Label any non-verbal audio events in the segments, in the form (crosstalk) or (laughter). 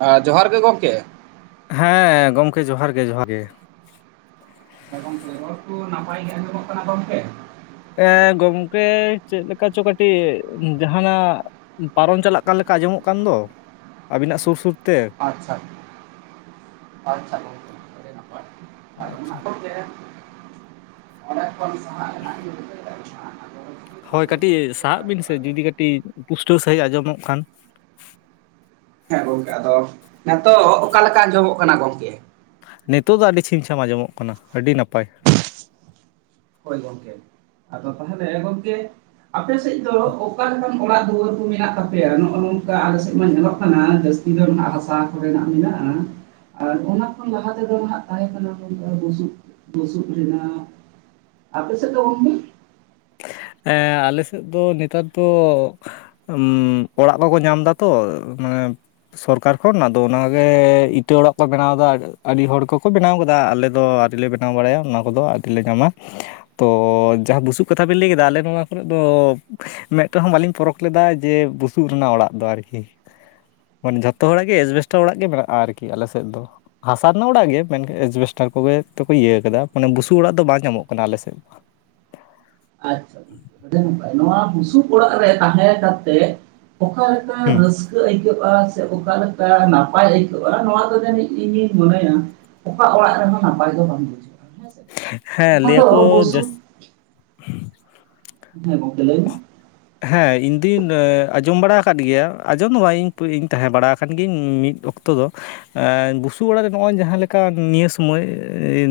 ᱦᱮᱸ, ᱡᱚᱦᱟᱨ ᱜᱮ ᱜᱚᱝᱠᱮ᱾ ᱦᱮᱸ ᱜᱚᱝᱠᱮ ᱡᱚᱦᱟᱨ ᱜᱮ, ᱡᱚᱦᱟᱨ ᱜᱮ᱾ ᱦᱮᱸ ᱜᱚᱝᱠᱮ ᱨᱚᱲ ᱛᱚ ᱱᱟᱯᱟᱭ ᱜᱮ ᱟᱸᱡᱚᱢᱚᱜ ᱠᱟᱱᱟ ᱜᱚᱝᱠᱮ? ᱮᱸᱻ ᱜᱚᱝᱠᱮ ᱪᱮᱫ ᱞᱮᱠᱟ ᱪᱚ ᱠᱟᱹᱴᱤᱡ ᱡᱟᱸᱦᱟᱱᱟᱜ ᱯᱟᱨᱚᱢ ᱪᱟᱞᱟᱜ ᱠᱟᱱ ᱞᱮᱠᱟ ᱟᱸᱡᱚᱢᱚᱜ ᱠᱟᱱ ᱫᱚ ᱟᱵᱤᱱᱟᱜ ᱥᱩᱨ ᱥᱩᱨ ᱛᱮ? ᱟᱪᱪᱷᱟ, ᱟᱪᱪᱷᱟ ᱜᱚᱝᱠᱮ ᱟᱹᱰᱤ ᱱᱟᱯᱟᱭ᱾ ᱟᱨ ᱚᱱᱟ ᱟᱪᱪᱷᱟ ᱠᱚᱜᱮ ᱚᱸᱰᱮ ᱠᱷᱚᱱ ᱥᱟᱦᱟᱜ ᱨᱮᱱᱟᱜ ᱧᱩᱛᱩᱢ (unintelligible) ᱦᱳᱭ ᱠᱟᱹᱴᱤᱡ ᱥᱟᱦᱟᱜ ᱵᱤᱱ ᱥᱮ ᱡᱩᱫᱤ ᱠᱟᱹᱴᱤᱡ ᱯᱩᱥᱴᱟᱹᱣ ᱥᱟᱺᱦᱤᱡ ᱟᱸᱡᱚᱢᱚᱜ ᱠᱷᱟᱱ᱾ ᱦᱮᱸ ᱜᱚᱝᱠᱮ ᱟᱫᱚ ᱱᱤᱛᱳᱜ ᱚᱠᱟ ᱞᱮᱠᱟ ᱟᱸᱡᱚᱢᱚᱜ ᱠᱟᱱᱟ ᱜᱚᱝᱠᱮ? ᱱᱤᱛᱳᱜ ᱫᱚ ᱟᱹᱰᱤ ᱪᱷᱤᱢ ᱪᱷᱟᱢ ᱟᱸᱡᱚᱢᱚᱜ ᱠᱟᱱᱟ ᱟᱹᱰᱤ ᱱᱟᱯᱟᱭ᱾ ᱦᱳᱭ ᱜᱚᱝᱠᱮ, ᱟᱫᱚ ᱛᱟᱦᱞᱮ ᱦᱮᱸ ᱜᱚᱝᱠᱮ ᱟᱯᱮ ᱥᱮᱡ ᱫᱚ ᱚᱠᱟ ᱞᱮᱠᱟᱱ ᱚᱲᱟᱜ ᱫᱩᱣᱟᱹᱨ ᱠᱚ ᱢᱮᱱᱟᱜ ᱛᱟᱯᱮᱭᱟ? ᱱᱚᱜ-ᱚ ᱱᱚᱝᱠᱟ ᱟᱞᱮ ᱥᱮᱡ ᱢᱟ ᱧᱮᱞᱚᱜ ᱠᱟᱱᱟ ᱡᱟᱹᱥᱛᱤ ᱧᱤᱫᱟᱹ ᱨᱮᱱᱟᱜ ᱨᱟᱥᱟ ᱠᱚᱨᱮᱱᱟᱜ ᱦᱚᱸ ᱢᱮᱱᱟᱜ-ᱟ᱾ ᱟᱨ ᱚᱱᱟ ᱠᱷᱚᱱ ᱞᱟᱦᱟ ᱛᱮᱫᱚ ᱱᱟᱦᱟᱜ ᱛᱟᱦᱮᱸᱠᱟᱱᱟ ᱜᱚᱝᱠᱮ ᱵᱩᱥᱩᱵ, ᱵᱩᱥᱩᱵ ᱨᱮᱱᱟᱜ᱾ ᱟᱯᱮ ᱥᱮᱫ ᱫᱚ ᱜᱚᱢᱠᱮ? ᱮᱸᱻ ᱟᱞᱮ ᱥᱮᱫ ᱫᱚ ᱱᱮᱛᱟᱨ ᱫᱚ ᱩᱸᱻ ᱚᱲᱟᱜ ᱵᱟᱠᱚ ᱧᱟᱢᱫᱟ ᱛᱚ ᱢᱟᱱᱮ ᱥᱚᱨᱠᱟᱨ ᱠᱷᱚᱱ ᱟᱫᱚ ᱚᱱᱟᱜᱮ ᱤᱴᱟᱹ ᱚᱲᱟᱜ ᱠᱚ ᱵᱮᱱᱟᱣᱫᱟ᱾ ᱟᱹᱰᱤ ᱦᱚᱲ ᱠᱚᱠᱚ ᱵᱮᱱᱟᱣ ᱠᱟᱫᱟ ᱟᱞᱮ ᱫᱚ ᱟᱹᱣᱨᱤ ᱞᱮ ᱵᱮᱱᱟᱣ ᱵᱟᱲᱟᱭᱟ ᱚᱱᱟ ᱠᱚᱫᱚ ᱟᱨᱤ ᱞᱮ ᱧᱟᱢᱟ᱾ ᱛᱚ, ᱡᱟᱦᱟᱸ ᱵᱩᱥᱩᱵ ᱠᱟᱛᱷᱟ ᱵᱮᱱ ᱞᱟᱹᱭ ᱠᱮᱫᱟ ᱟᱞᱮ ᱱᱚᱣᱟ ᱠᱚᱨᱮ ᱫᱚ ᱢᱮᱸᱫ ᱛᱮᱦᱚᱸ ᱵᱟᱹᱞᱤᱧ ᱯᱚᱨᱚᱠ ᱞᱮᱫᱟ ᱡᱮ ᱵᱩᱥᱩᱵ ᱨᱮᱱᱟᱜ ᱚᱲᱟᱜ ᱫᱚ ᱟᱨᱠᱤ᱾ ᱢᱟᱱᱮ ᱡᱷᱚᱛᱚ ᱦᱚᱲᱟᱜ ᱜᱮ ᱮᱥᱵᱮᱥᱴᱟ ᱚᱲᱟᱜ ᱜᱮ ᱢᱮᱱᱟᱜ-ᱟ ᱟᱨᱠᱤ ᱟᱞᱮ ᱥᱮᱫ ᱫᱚ᱾ ᱦᱟᱥᱟ ᱨᱮᱱᱟᱜ ᱚᱲᱟᱜ ᱜᱮ ᱢᱮᱱᱠᱷᱟᱱ ᱮᱥᱵᱮᱥᱴᱟᱨ ᱠᱚᱜᱮ ᱛᱮᱠᱚ ᱤᱭᱟᱹ ᱠᱟᱫᱟ ᱢᱟᱱᱮ ᱵᱩᱥᱩᱵ ᱚᱲᱟᱜ ᱫᱚ ᱵᱟᱝ ᱧᱟᱢᱚᱜ ᱠᱟᱱᱟ ᱟᱞᱮ ᱥᱮᱫ ᱫᱚ᱾ ᱟᱪᱪᱷᱟ᱾ ᱟᱹᱰᱤ ᱱᱟᱯᱟᱭ ᱱᱚᱣᱟ ᱵᱩᱥᱩᱵ ᱚᱲᱟᱜ ᱨᱮ ᱛᱟᱦᱮᱸ ᱠᱟᱛᱮᱜ ᱚᱠᱟᱞᱮᱠᱟ ᱦᱩᱸ ᱨᱟᱹᱥᱠᱟᱹ ᱟᱹᱭᱠᱟᱹᱜ-ᱟ ᱥᱮ ᱚᱠᱟᱞᱮᱠᱟ ᱞᱮᱠᱟ ᱱᱟᱯᱟᱭ ᱟᱹᱭᱠᱟᱹᱜ-ᱟ ᱱᱚᱣᱟ ᱫᱚ ᱡᱟᱹᱱᱤᱡ ᱤᱧᱤᱧ ᱢᱚᱱᱮᱭᱟ ᱚᱠᱟ ᱚᱲᱟᱜ ᱨᱮᱦᱚᱸ ᱱᱟᱯᱟᱭ ᱫᱚ ᱵᱟᱝ ᱵᱩᱡᱷᱟᱹᱜ-ᱟ ᱦᱮᱸ ᱥᱮ ᱦᱮᱸ ᱚᱱᱟ ᱫᱚ ᱞᱟᱹᱭᱟᱠᱚ ᱵᱩᱥᱩᱵ ᱡᱟᱹᱥ (inaudible) ᱦᱮ ᱜᱚᱝᱠᱮ ᱞᱟᱭ ᱵᱤᱱ? ᱦᱮᱸ ᱤᱧᱫᱩᱧ ᱟᱸᱡᱚᱢ ᱵᱟᱲᱟ ᱟᱠᱟᱫ ᱜᱮᱭᱟ, ᱟᱸᱡᱚᱢ ᱫᱚ ᱵᱟᱝ ᱤᱧ ᱤᱧ ᱛᱟᱦᱮᱸ ᱵᱟᱲᱟ ᱟᱠᱟᱱ ᱜᱤᱭᱟᱹᱧ ᱢᱤᱫ ᱚᱠᱛᱚ ᱛᱚ ᱫᱚ ᱮᱸᱻ ᱵᱩᱥᱩᱵ ᱚᱲᱟᱨ ᱨᱮ ᱱᱚᱜ-ᱚᱭ ᱡᱟᱦᱟᱸ ᱞᱮᱠᱟ ᱱᱤᱭᱟᱹ ᱥᱚᱢᱚᱭ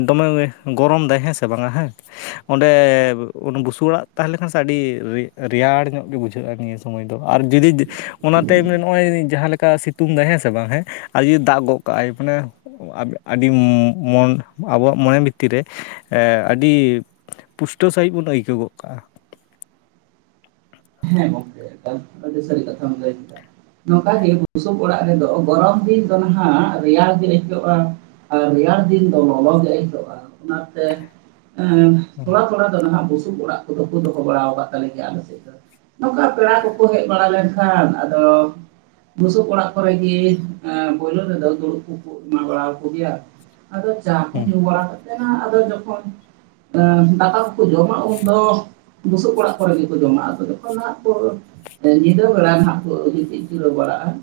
ᱫᱚᱢᱮ ᱜᱚᱨᱚᱢᱫᱟᱭ ᱦᱮᱸ ᱥᱮ ᱵᱟᱝᱟ ᱦᱮᱸ ᱚᱸᱰᱮ ᱵᱩᱥᱩᱵ ᱚᱲᱟᱜ ᱛᱟᱦᱮᱸ ᱞᱮᱠᱷᱟᱱ ᱥᱮ ᱟᱹᱰᱤ ᱨᱮ ᱨᱮᱭᱟᱲ ᱧᱚᱜ ᱜᱮ ᱵᱩᱡᱷᱟᱹᱜ-ᱟ ᱱᱤᱭᱟᱹ ᱥᱚᱢᱚᱭ ᱫᱚ ᱟᱨ ᱡᱩᱫᱤ ᱚᱱᱟ ᱴᱟᱭᱤᱢ ᱨᱮ ᱱᱚᱜᱼᱚᱭ ᱡᱟᱦᱟᱸ ᱞᱮᱠᱟ ᱥᱤᱛ ᱛᱩᱝ ᱫᱟᱭ ᱦᱮᱸ ᱥᱮ ᱵᱟᱝ ᱦᱮᱸ, ᱟᱨ ᱡᱩᱫᱤ ᱫᱟᱜ ᱜᱚᱜ ᱠᱟᱜ-ᱟᱭ ᱢᱟᱱᱮ ᱟᱹᱰ, ᱟᱹᱰᱤ ᱢᱚᱱ ᱟᱵᱚᱣᱟᱜ ᱢᱚᱱᱮ ᱵᱷᱤᱛᱤᱨ ᱨᱮ ᱟᱹᱰᱤ ᱯᱩᱥᱴᱟᱹ ᱥᱟᱺᱦᱤᱡ ᱵᱚᱱ ᱟᱹᱭᱠᱟᱹᱣ ᱜᱚᱫ ᱠᱟᱜ-ᱟ᱾ ᱦᱮᱸ ᱜᱚᱝᱠᱮ ᱟᱹᱰᱤ ᱥᱟᱹᱨᱤ ᱠᱟᱛᱷᱟᱢ ᱞᱟᱹᱭ ᱠᱮᱫᱟ᱾ ᱱᱚᱝᱠᱟ ᱜᱮ ᱵᱩᱥᱩᱵ ᱚᱲᱟᱜ ᱨᱮᱫᱚ ᱜᱚᱨᱚᱢ ᱫᱤᱱ ᱫᱚ ᱱᱟᱦᱟᱜ ᱨᱮᱭᱟᱲ ᱜᱮ ᱟᱹᱭᱠᱟᱹᱜ-ᱟ᱾ ᱟᱨ ᱨᱮᱭᱟᱲ ᱫᱤᱱ ᱫᱚ ᱞᱚᱞᱚᱜ ᱜᱮ ᱟᱹᱭᱠᱟᱹᱜᱼᱟ ᱚᱱᱟᱛᱮ ᱮᱸ ᱛᱷᱚᱲᱟ ᱛᱷᱚᱲᱟ ᱫᱚ ᱱᱟᱦᱟᱸᱜ ᱵᱩᱥᱩᱵ ᱚᱲᱟᱜ ᱠᱚᱫᱚ ᱠᱚ ᱫᱚᱦᱚ ᱵᱟᱲᱟᱟᱣ ᱟᱠᱟᱫ ᱛᱟᱞᱮ ᱜᱮᱭᱟ ᱟᱞᱮ ᱥᱮᱫ ᱫᱚ ᱾ ᱱᱚᱝᱠᱟ ᱯᱮᱲᱟ ᱠᱚᱠᱚ ᱦᱮᱡ ᱵᱟᱲᱟ ᱞᱮᱱᱠᱷᱟᱱ ᱟᱫᱚ ᱵᱩᱥᱩᱵ ᱚᱲᱟᱜ ᱠᱚᱨᱮ ᱜᱤ ᱮᱸ ᱯᱟᱹᱭᱞᱳ ᱨᱮᱫᱚ ᱫᱩᱲᱩᱵ ᱠᱚᱠᱚ ᱮᱢᱟ ᱵᱟᱲᱟ ᱠᱚᱜᱮᱭᱟ, ᱟᱫᱚ ᱪᱟ ᱠᱚ ᱦᱮᱸ ᱧᱩ ᱵᱟᱲᱟ ᱠᱟᱛᱮ ᱦᱟᱸᱜ ᱟᱫᱚ ᱡᱚᱠᱷᱚᱱ ᱫᱟᱠᱟ ᱠᱚᱠᱚ ᱡᱚᱢᱟ ᱩᱱᱫᱚ ᱵᱩᱥᱩᱵ ᱚᱲᱟᱜ ᱠᱚᱨᱮ ᱜᱮᱠᱚ ᱡᱚᱢᱟ, ᱟᱨᱠᱚᱫᱚ ᱦᱟᱸᱜ ᱠᱚ ᱧᱤᱫᱟᱹ ᱵᱮᱲᱟ ᱦᱟᱸᱜ ᱠᱚ ᱜᱤᱛᱤᱡ ᱡᱤᱨᱟᱹᱣ ᱵᱟᱲᱟᱜᱼᱟ ᱾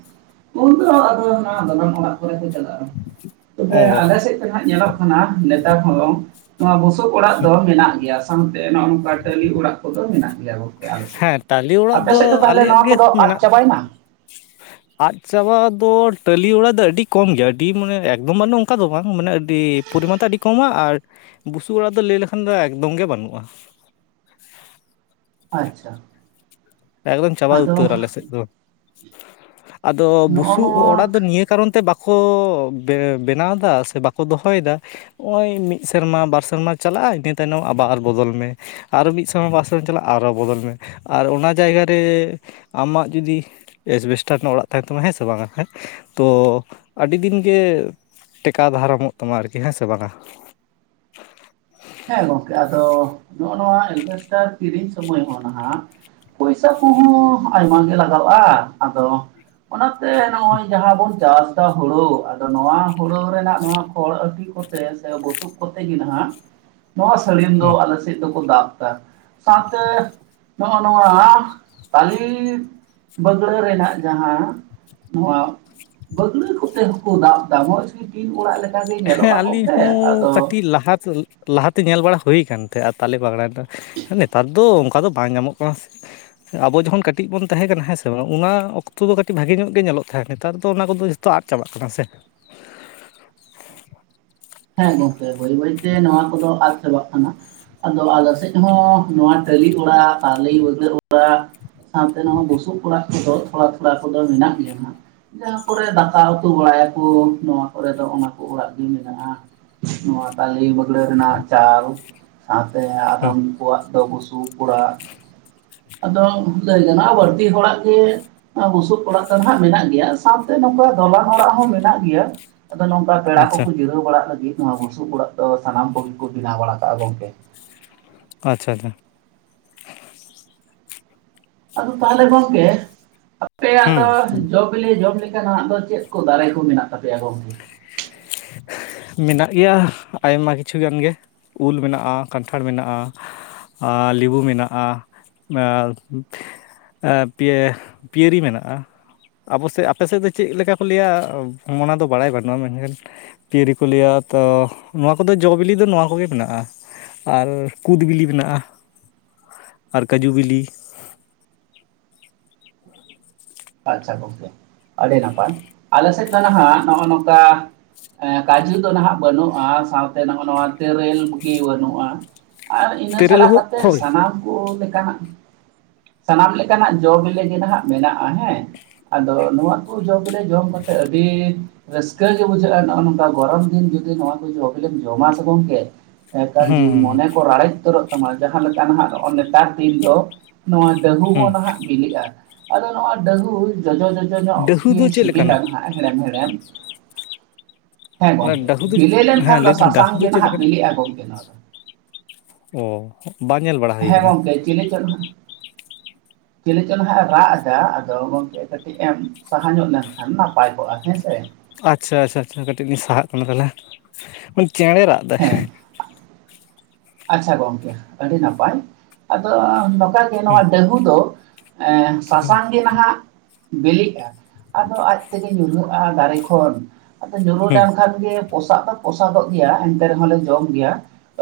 ᱩᱱ ᱫᱚ ᱟᱫᱚ ᱦᱟᱸᱱᱟ ᱫᱟᱞᱟᱢ ᱚᱲᱟᱜ ᱠᱚᱨᱮ ᱠᱚ ᱪᱟᱞᱟᱜᱼᱟ᱾ ᱚ ᱛᱚᱵᱮ ᱟᱞᱮ ᱥᱮᱫ ᱛᱮ ᱦᱟᱸᱜ ᱧᱮᱞᱚᱜ ᱠᱟᱱᱟ ᱱᱮᱛᱟᱨ ᱦᱚᱸ ᱱᱚᱣᱟ ᱵᱩ ᱵᱩᱥᱩᱵ ᱚᱲᱟᱜ ᱫᱚ ᱢᱮᱱᱟᱜ ᱜᱮᱭᱟ ᱥᱟᱶᱛᱮ ᱱᱚᱸᱜᱼᱚ ᱱᱚᱝᱠᱟ ᱴᱟᱹᱞᱤ ᱚᱲᱟᱜ ᱠᱚᱫᱚ ᱢᱮᱱᱟᱜ ᱜᱮᱭᱟ ᱜᱚᱝᱠᱮ ᱟᱞᱮ ᱥᱮᱫ ᱾ ᱮᱸ ᱛᱟᱞᱤ ᱟᱯᱮ ᱥᱮᱫ ᱫᱚ ᱛᱟᱦᱚᱞᱮ ᱱᱚᱣᱟ ᱠᱚᱫᱚ ᱟᱫ ᱪᱟᱵᱟᱭᱱᱟ? ᱟᱫ ᱪᱟᱵᱟ ᱫᱚ ᱴᱟᱹᱞᱤ ᱚᱲᱟᱜ ᱫᱚ ᱟᱹᱰᱤ ᱠᱚᱢ ᱜᱮᱭᱟ ᱟᱹᱰᱤ ᱢᱟᱱᱮ ᱮᱠᱫᱚᱢ ᱵᱟᱱᱩᱜ-ᱟ ᱚᱱᱠᱟ ᱫᱚ ᱵᱟᱝ ᱢᱟᱱᱮ ᱟᱹᱰᱤ ᱯᱚᱨᱤᱢᱟᱱ ᱫᱚ ᱟᱹᱰᱤ ᱠᱚᱢᱟ ᱟᱨ ᱵᱩᱥᱩᱵ ᱚᱲᱟᱜ ᱫᱚ ᱞᱟᱹᱭ ᱞᱮᱠᱷᱟᱱ ᱫᱚ ᱮᱠᱫᱚᱢ ᱜᱮ ᱵᱟᱹᱱᱩᱜᱼᱟ ᱾ ᱟᱪᱪᱷᱟ ᱾ ᱮᱠᱫᱚᱢ ᱪᱟᱵᱟ ᱩᱛᱟᱹᱨ ᱟᱞᱮ ᱥᱮᱫ ᱫᱚ, ᱟᱫᱚ ᱱᱚᱜᱼᱚ ᱵᱩᱥᱩᱵ ᱚᱲᱟᱜ ᱱᱚᱣᱟ ᱫᱚ ᱱᱤᱭᱟᱹ ᱠᱟᱨᱚᱱ ᱛᱮ ᱵᱟᱠᱚ ᱜᱮ ᱵᱮᱱᱟᱣ ᱫᱟ ᱥᱮ ᱵᱟᱠᱚ ᱫᱚᱦᱚᱭᱫᱟ ᱱᱚᱸᱜᱼᱚᱭ ᱢᱤᱫ ᱥᱮᱨᱢᱟ ᱵᱟᱨ ᱥᱮᱨᱢᱟ ᱪᱟᱞᱟᱜᱼᱟ ᱤᱱᱟᱹ ᱛᱟᱭᱱᱚᱢ ᱟᱵᱟᱨ ᱵᱚᱫᱚᱞ ᱢᱮ ᱾ ᱟᱨᱚ ᱢᱤᱫ ᱥᱮᱨᱢᱟ ᱵᱟᱨ ᱥᱮᱨᱢᱟ ᱪᱟᱞᱟᱜᱼᱟ ᱟᱨᱚ ᱵᱚᱫᱚᱞ ᱢᱮ ᱟᱨ ᱚᱱᱟ ᱡᱟᱭᱜᱟ ᱨᱮ ᱟᱢᱟᱜ ᱡᱩᱫᱤ ᱮᱥᱵᱮᱥᱴᱟᱨ ᱨᱮᱱᱟᱜ ᱚᱲᱟᱜ ᱛᱟᱦᱮᱸᱱ ᱛᱟᱢᱟ ᱦᱮᱸ ᱥᱮ ᱵᱟᱝᱟ ᱦᱮᱸ, ᱛᱚ ᱟᱹᱰᱤ ᱫᱤᱱ ᱜᱮ ᱴᱮᱠᱟᱣ ᱫᱷᱟᱨᱟᱢᱚᱜ ᱛᱟᱢᱟ ᱟᱨᱠᱤ ᱦᱮᱸ ᱥᱮ ᱵᱟᱝᱼᱟ? ᱦᱮᱸ ᱜᱚᱝᱠᱮ ᱟᱫᱚ ᱱᱚᱸᱜᱼᱚ ᱱᱚᱣᱟ ᱮᱰᱵᱮᱥᱴᱟᱨ ᱠᱤᱨᱤᱧ ᱥᱚᱢᱚᱭ ᱦᱚᱸ ᱱᱟᱦᱟᱸᱜ ᱯᱩᱭᱥᱟ ᱠᱚᱦᱚᱸ ᱟᱭᱢᱟ ᱜᱮ ᱞᱟᱜᱟᱣᱼᱟ ᱟᱫᱚ ᱚᱱᱟᱛᱮ ᱱᱚᱸᱜᱼᱚᱭ ᱡᱟᱦᱟᱸ ᱵᱚᱱ ᱪᱟᱥ ᱫᱟ ᱦᱩᱲᱳ ᱟᱫᱚ ᱱᱚᱣᱟ ᱦᱩᱲᱳ ᱨᱮᱱᱟᱜ ᱱᱚᱣᱟ ᱠᱷᱚᱲ ᱟᱴᱤ ᱠᱚᱛᱮ ᱥᱮ ᱵᱩᱥᱩᱵ ᱠᱚᱛᱮ ᱜᱮ ᱱᱟᱦᱟᱸᱜ ᱱᱚᱣᱟ ᱥᱟᱹᱲᱤᱢ ᱫᱚ ᱦᱮᱸ ᱟᱞᱮ (unintelligible) ᱫᱚᱠᱚ ᱫᱟᱵ ᱫᱟ ᱥᱟᱶᱛᱮ ᱱᱚᱸᱜᱼᱚᱭ ᱱᱚᱣᱟ ᱴᱟᱞᱤ ᱵᱟᱹᱜᱲᱟᱹ ᱨᱮᱱᱟᱜ ᱡᱟᱦᱟᱸ ᱱᱚᱣᱟ ᱵᱟᱹᱜᱲᱟᱹ ᱠᱚᱛᱮ ᱦᱚᱸᱠᱚ ᱫᱟᱵ ᱫᱟ ᱢᱚᱡᱽ ᱜᱮ ᱴᱤᱱ ᱚᱲᱟᱜ ᱞᱮᱠᱟᱜᱮ ᱦᱮᱸ ᱧᱮᱞᱚᱜᱼᱟ ᱟᱹᱞᱤᱧ ᱜᱚᱢᱠᱮ, ᱦᱚᱸ ᱟᱫᱚ ᱠᱟᱹᱴᱤᱡ ᱞᱟᱦᱟ (unintelligible) ᱞᱟᱦᱟᱛᱮ ᱧᱮᱞ ᱵᱟᱲᱟ ᱦᱩᱭ ᱠᱟᱱ ᱛᱟᱦᱮᱸᱫ ᱟᱨ ᱛᱟᱞᱮ ᱯᱟᱜᱲᱟ ᱴᱟ ᱱᱮᱛᱟᱨ ᱫᱚ ᱚᱱᱠᱟ ᱫᱚ ᱵᱟᱝ ᱧᱟᱢᱚᱜ ᱠᱟᱱᱟ ᱥᱮ, ᱟᱵᱚ ᱡᱚᱠᱷᱚᱱ ᱠᱟᱹᱴᱤᱡ ᱵᱚᱱ ᱛᱟᱦᱮᱸ ᱠᱟᱱᱟ ᱦᱮᱸ ᱥᱮ ᱵᱟᱝ ᱚᱱᱟ ᱚᱠᱛᱚ ᱫᱚ ᱠᱟᱹᱴᱤᱡ ᱵᱷᱟᱜᱮ ᱧᱚᱜ ᱜᱮ ᱧᱮᱞᱚᱜ ᱛᱟᱦᱮᱸᱫ ᱱᱮᱛᱟᱨ ᱫᱚ ᱚᱱᱟ ᱠᱚᱫᱚ ᱡᱷᱚ ᱛᱚ ᱟᱫ ᱪᱟᱵᱟᱜ ᱠᱟᱱᱟ ᱥᱮ? ᱦᱮᱸ ᱜᱚᱝᱠᱮ ᱵᱟᱹᱭ ᱵᱟᱹᱭᱛᱮ ᱱᱚᱣᱟ ᱠᱚᱫᱚ ᱟᱫ ᱪᱟᱵᱟᱜ ᱠᱟᱱᱟ᱾ ᱟᱫᱚ ᱟᱞᱮ ᱥᱮᱫ ᱦᱚᱸ ᱱᱚᱣᱟ ᱴᱟᱹᱞᱤ ᱚᱲᱟᱜ ᱛᱟᱞᱮ ᱵᱟᱹᱜᱲᱟᱹ ᱚᱲᱟᱜ ᱥᱟᱶᱛᱮ ᱱᱚᱣᱟ ᱵᱩᱥᱩᱵ ᱚᱲᱟᱜ ᱠᱚᱫᱚ ᱛᱷᱚᱲᱟ ᱛᱷᱚᱲᱟ ᱠᱚᱫᱚ ᱢᱮᱱᱟᱜ ᱜᱮᱭᱟ ᱦᱟᱸᱜ᱾ ᱡᱟᱦᱟᱸ ᱠᱚᱨᱮ ᱫᱟᱠᱟ ᱩᱛᱩ ᱵᱟᱲᱟᱭᱟᱠᱚ ᱱᱚᱣᱟ ᱠᱚᱨᱮ ᱫᱚ ᱚᱱᱟᱠᱚ ᱚᱲᱟᱜ ᱜᱤ ᱢᱮᱱᱟᱜᱼᱟ᱾ ᱱᱚᱣᱟ ᱛᱟᱞᱮ ᱵᱟᱹᱜᱲᱟᱹ ᱨᱮᱱᱟᱜ ᱪᱟᱞ ᱥᱟᱶᱛᱮ ᱦᱩᱸ ᱟᱫᱚᱢ ᱠᱚᱣᱟᱜ ᱟᱫᱚ ᱵᱩᱥᱩᱵ ᱚᱲᱟᱜ ᱟᱫᱚ ᱞᱟᱹᱭ ᱜᱟᱱᱚᱜᱼᱟ ᱵᱟᱹᱲᱛᱤ ᱦᱚᱲᱟᱜ ᱜᱮ ᱵᱩᱥᱩᱵ ᱚᱲᱟᱜ ᱫᱚ ᱱᱟᱦᱟᱸᱜ ᱢᱮᱱᱟᱜ ᱜᱮᱭᱟ ᱥᱟᱶᱛᱮ ᱱᱚᱝᱠᱟ ᱫᱚᱞᱟᱱ ᱚᱲᱟᱜ ᱦᱚᱸ ᱢᱮᱱᱟᱜ ᱜᱮᱭᱟ᱾ ᱟᱫᱚ ᱱᱚᱝᱠᱟ ᱯᱮᱲᱟ ᱟᱪᱪᱷᱟ ᱠᱚᱠᱚ ᱡᱤᱨᱟᱹᱣ ᱵᱟᱲᱟᱜ ᱞᱟᱹᱜᱤᱫ ᱱᱚᱣᱟ ᱵᱩᱥᱩᱵ ᱚᱲᱟᱜ ᱫᱚ ᱥᱟᱱᱟᱢ ᱠᱚᱜᱮ ᱠᱚ ᱵᱮᱱᱟᱣ ᱵᱟᱲᱟ ᱠᱟᱜᱼᱟ ᱜᱚᱝᱠᱮ᱾ ᱟᱪᱪᱷᱟ ᱟᱪᱷᱟ ᱾ ᱟᱫᱚ ᱛᱟᱦᱞᱮ ᱜᱚᱝᱠᱮ ᱟᱯᱮᱭᱟᱜ ᱦᱩᱸ ᱫᱚ ᱡᱚ ᱵᱤᱞᱤ ᱡᱚᱢ ᱞᱮᱠᱟᱱᱟᱜ ᱫᱚ ᱪᱮᱫ ᱠᱚ ᱫᱟᱨᱮ ᱠᱚ ᱢᱮᱱᱟᱜ ᱛᱟᱯᱮᱭᱟ ᱜᱚᱢᱠᱮ? (inaudible) ᱢᱮᱱᱟᱜ ᱜᱮᱭᱟ ᱟᱭᱢᱟ ᱠᱤᱪᱷᱩ ᱜᱟᱱ ᱜᱮ᱾ ᱩᱞ ᱢᱮᱱᱟᱜᱼᱟ ᱠᱟᱱᱴᱷᱟᱲ ᱢᱮᱱᱟᱜᱼᱟ ᱟ ᱞᱮᱵᱩ ᱢᱮᱱᱟᱜᱼᱟ (unintelligible) ᱟ ᱯᱮ ᱯᱤᱭᱟᱹᱨᱤ ᱢᱮᱱᱟᱜᱼᱟ ᱟᱵᱚ ᱥᱮᱫ ᱟᱯᱮ ᱥᱮᱫ ᱫᱚ ᱪᱮᱫ ᱞᱮᱠᱟ ᱠᱚ ᱞᱟᱹᱭᱟ ᱚᱱᱟ ᱫᱚ ᱵᱟᱲᱟᱭ ᱵᱟᱹᱱᱩᱜᱼᱟ ᱯᱤᱭᱟᱹᱨᱤ ᱠᱚ ᱞᱟᱹᱭᱟ ᱛᱚ ᱱᱚᱣᱟ ᱠᱚᱫᱚ ᱡᱚ ᱵᱤᱞᱤ ᱫᱚ ᱱᱚᱣᱟ ᱠᱚᱜᱮ ᱢᱮᱱᱟᱜᱼᱟ ᱟᱨ ᱠᱩᱫ ᱵᱤᱞᱤ ᱢᱮᱱᱟᱜᱼᱟ ᱟᱨ ᱠᱟᱹᱡᱩ ᱵᱤᱞᱤ ᱟᱪᱪᱷᱟ ᱜᱚᱝᱠᱮ ᱟᱹᱰᱤ ᱱᱟᱯᱟᱭ ᱟᱞᱮ ᱥᱮᱫ ᱫᱚ ᱱᱟᱦᱟᱜ ᱱᱚᱜᱼᱚ ᱱᱚᱝᱠᱟ ᱠᱟᱡᱩ ᱫᱚ ᱱᱟᱦᱟᱜ ᱵᱟᱹᱱᱩᱜᱼᱟ ᱥᱟᱶᱛᱮ ᱱᱚᱜᱼᱚ ᱱᱚᱣᱟ ᱛᱮᱨᱮᱞ ᱠᱩᱜᱮ ᱵᱟᱹᱱᱩᱜᱼᱟ ᱟᱨ ᱤᱱᱟᱹ ᱛᱮᱨᱮᱞ ᱪᱷᱟᱲᱟ ᱠᱟᱛᱮᱫ ᱦᱳᱭ ᱥᱟᱱᱟᱢ ᱠᱚ ᱞᱮᱠᱟᱱᱟᱜ ᱥᱟᱱᱟᱢ ᱞᱮᱠᱟᱱᱟᱜ ᱡᱚ ᱵᱤᱞᱤ ᱜᱮ ᱱᱟᱦᱟᱜ ᱢᱮᱱᱟᱜᱼᱟ ᱦᱮᱸ ᱟᱫᱚ ᱱᱚᱣᱟ ᱠᱚ ᱡᱚᱢ ᱵᱤᱞᱮ ᱡᱚᱢ ᱠᱟᱛᱮᱫ ᱟᱹᱰᱤ ᱨᱟᱹᱥᱠᱟᱹ ᱜᱮ ᱵᱩᱡᱷᱟᱹᱜᱼᱟ ᱱᱚᱜᱼᱚ ᱱᱚᱝᱠᱟ ᱜᱚᱨᱚᱢ ᱫᱤᱱ ᱡᱩᱫᱤ ᱱᱚᱣᱟ ᱠᱚ ᱡᱚᱵᱤᱞᱤᱢ ᱡᱚᱢᱟ ᱥᱮ ᱜᱚᱝᱠᱮ ᱮᱠᱟᱞ ᱦᱩᱸ ᱡᱤᱣᱤ ᱦᱩᱸ ᱢᱚᱱᱮ ᱠᱚ ᱨᱟᱲᱮᱡ ᱩᱛᱟᱹᱨᱚᱜ ᱛᱟᱢᱟ ᱡᱟᱦᱟᱸ ᱞᱮᱠᱟ ᱱᱟᱦᱟᱜ ᱱᱚᱜᱼᱚᱭ ᱱᱮᱛᱟᱨ ᱫᱤᱱ ᱫᱚ ᱱᱚᱣᱟ ᱦᱩᱸ (unintelligible) ᱱᱟᱦᱟᱜ ᱵᱤᱞᱤᱜᱼᱟ ᱟᱫᱚ ᱱᱚᱣᱟ ᱰᱟᱹᱦᱩ ᱡᱚᱡᱚ ᱡᱚᱡᱚ ᱧᱚᱜ ᱰᱟᱹᱦᱩ ᱜᱮ ᱫᱚ ᱪᱮᱫ ᱥᱤᱵᱤᱞᱟ ᱞᱮᱠᱟᱱᱟ ᱦᱟᱜ ᱦᱮᱲᱮᱢ ᱦᱮᱲᱮᱢ ᱦᱮᱸ ᱚᱱᱟ ᱜᱚᱝᱠᱮ ᱰᱟᱹᱦᱩ ᱫᱚ ᱵᱤᱞᱤ ᱞᱮᱱᱠᱷᱟᱱ ᱦᱮᱸ ᱫᱚ ᱞᱟᱹᱭᱫᱟᱹᱧ ᱥᱟᱥᱟᱝ ᱰᱟᱹᱦᱩ ᱫᱚ ᱜᱮ ᱪᱮᱫ ᱱᱟᱦᱟᱜ ᱞᱮᱠᱟᱱᱟ ᱵᱤᱞᱤᱜᱼᱟ ᱜᱚᱝᱠᱮ ᱱᱚᱣᱟ ᱫᱚ ᱚ ᱵᱟᱝ ᱧᱮᱞ ᱵᱟᱲᱟ ᱦᱩᱭ ᱠᱟᱱᱟ (unintelligible) ᱪᱮᱞᱤ ᱪᱚ ᱱᱟᱦᱟᱸᱜ ᱮ ᱨᱟᱜ ᱮᱫᱟ ᱟᱫᱚ ᱜᱚᱝᱠᱮ ᱠᱟᱹᱴᱤᱡ ᱮᱢ ᱥᱟᱦᱟ ᱧᱚᱜ ᱞᱮᱱᱠᱷᱟᱱ ᱱᱟᱯᱟᱭ ᱠᱚᱜᱼᱟ ᱦᱮᱸᱥᱮ ᱟᱪᱪᱷᱟ ᱟᱪᱪᱷᱟ ᱠᱟᱹᱴᱤᱡ ᱞᱤᱧ ᱥᱟᱦᱟᱜ ᱠᱟᱱᱟ ᱛᱟᱦᱞᱮ (unintelligible) ᱪᱮᱬᱮ ᱨᱟᱜ ᱫᱟ ᱦᱮᱸ ᱟᱪᱪᱷᱟ ᱜᱚᱝᱠᱮ ᱟᱹᱰᱤ ᱱᱟᱯᱟᱭ ᱟᱫᱚ ᱱᱟᱯᱟᱭ ᱫᱚ ᱦᱩᱸ ᱱᱟᱦᱟᱜ ᱵᱟ. ᱧ ᱫᱚ ᱮ ᱥᱟᱥᱟᱝ ᱜᱮ ᱱᱟᱦᱟᱜ ᱵᱤᱞᱤᱜᱼᱟ ᱟᱫᱚ ᱟᱡᱛᱮᱜᱮ ᱧᱩᱨᱦᱩᱜᱼᱟ ᱫᱟᱨᱮ ᱠᱷᱚᱱ ᱟᱫᱚ ᱧᱩᱨᱩ ᱦᱩᱸ ᱠᱷᱟᱱᱜᱮ ᱯᱚᱥᱟᱜ ᱫᱚ ᱯᱚᱥᱟᱜᱚᱜ ᱜᱮᱭᱟ ᱮᱱᱛᱮ ᱨᱮᱦᱚᱸ ᱞᱮ ᱡᱚᱢ ᱜᱮᱭᱟ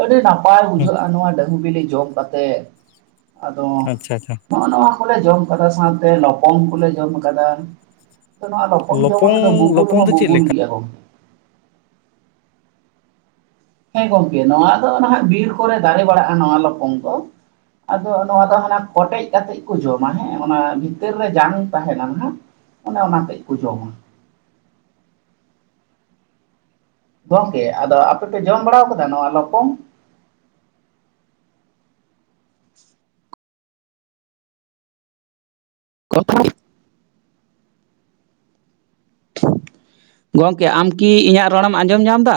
ᱟᱹᱰᱤ ᱱᱟᱼᱼ ᱯᱟᱭ ᱦᱩᱸ ᱵᱩᱡᱷᱟᱹᱜᱼᱟ ᱱᱚᱣᱟ ᱰᱟᱹᱦᱩ ᱵᱤᱞᱤ ᱡᱚᱢ ᱠᱟᱛᱮ ᱟᱫᱚ ᱟᱪᱪᱷᱟ ᱟᱪᱪᱷᱟ ᱦᱚᱜᱼᱚ ᱱᱚᱣᱟ ᱠᱚᱞᱮ ᱡᱚᱢ ᱠᱟᱫᱟ ᱥᱟᱶᱛᱮ ᱞᱟᱯᱟᱝ (unintelligible) ᱠᱚᱞᱮ ᱡᱚᱢ ᱟᱠᱟᱫᱟ ᱚᱱᱟ ᱫᱚᱵᱚᱱ ᱡᱚᱢ ᱞᱚᱯᱚᱝ ᱨᱮᱫᱚ ᱵᱩᱵᱩᱞ ᱞᱚᱯᱚᱝ ᱦᱚᱸ ᱫᱚ ᱪᱮᱫ ᱵᱩᱵᱩᱞ ᱞᱮᱠᱟ ᱜᱮᱭᱟ ᱜᱚᱝ ᱦᱮᱸ ᱜᱚᱝᱠᱮ ᱱᱚᱣᱟ ᱫᱚ ᱱᱟᱦᱟᱜ ᱵᱤᱨ ᱠᱚᱨᱮ ᱫᱟᱨᱮ ᱵᱟᱲᱟᱜᱼᱟ ᱱᱚᱣᱟ ᱞᱚᱯᱚᱝ ᱫᱚ ᱟᱫᱚ ᱱᱚᱣᱟ ᱫᱚ ᱦᱟᱱᱟ ᱠᱚᱴᱮᱡ ᱠᱟᱛᱮᱜ ᱠᱚ ᱡᱚᱢᱟ ᱦᱮᱸ ᱚᱱᱟ ᱵᱷᱤᱛᱟᱹᱨ ᱨᱮ ᱡᱟᱝ ᱛᱟᱦᱮᱱᱟ ᱱᱟᱜ ᱚᱱᱮ ᱚᱱᱟ ᱠᱟᱹᱡ ᱠᱚ ᱡᱚᱢᱟ ᱜᱚᱝᱠᱮ ᱟᱫᱚ ᱟᱯᱮᱯᱮ ᱡᱚᱢ ᱵᱟᱲᱟ ᱟᱠᱟᱫᱟ ᱱᱚᱣᱟ ᱞᱚᱯᱚᱝ (unintelligible) (inaudible) ᱜᱚᱝᱠᱮ ᱟᱢᱠᱤ ᱤᱧᱟᱹᱜ ᱨᱚᱲᱮᱢ ᱟᱸᱡᱚᱢ ᱧᱟᱢᱫᱟ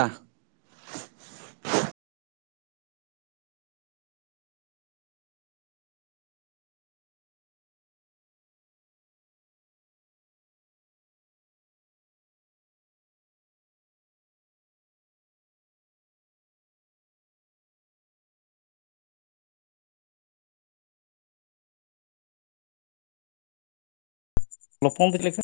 ᱞᱚᱯᱳᱝ ᱵᱤᱨᱤᱫ ᱟᱠᱚ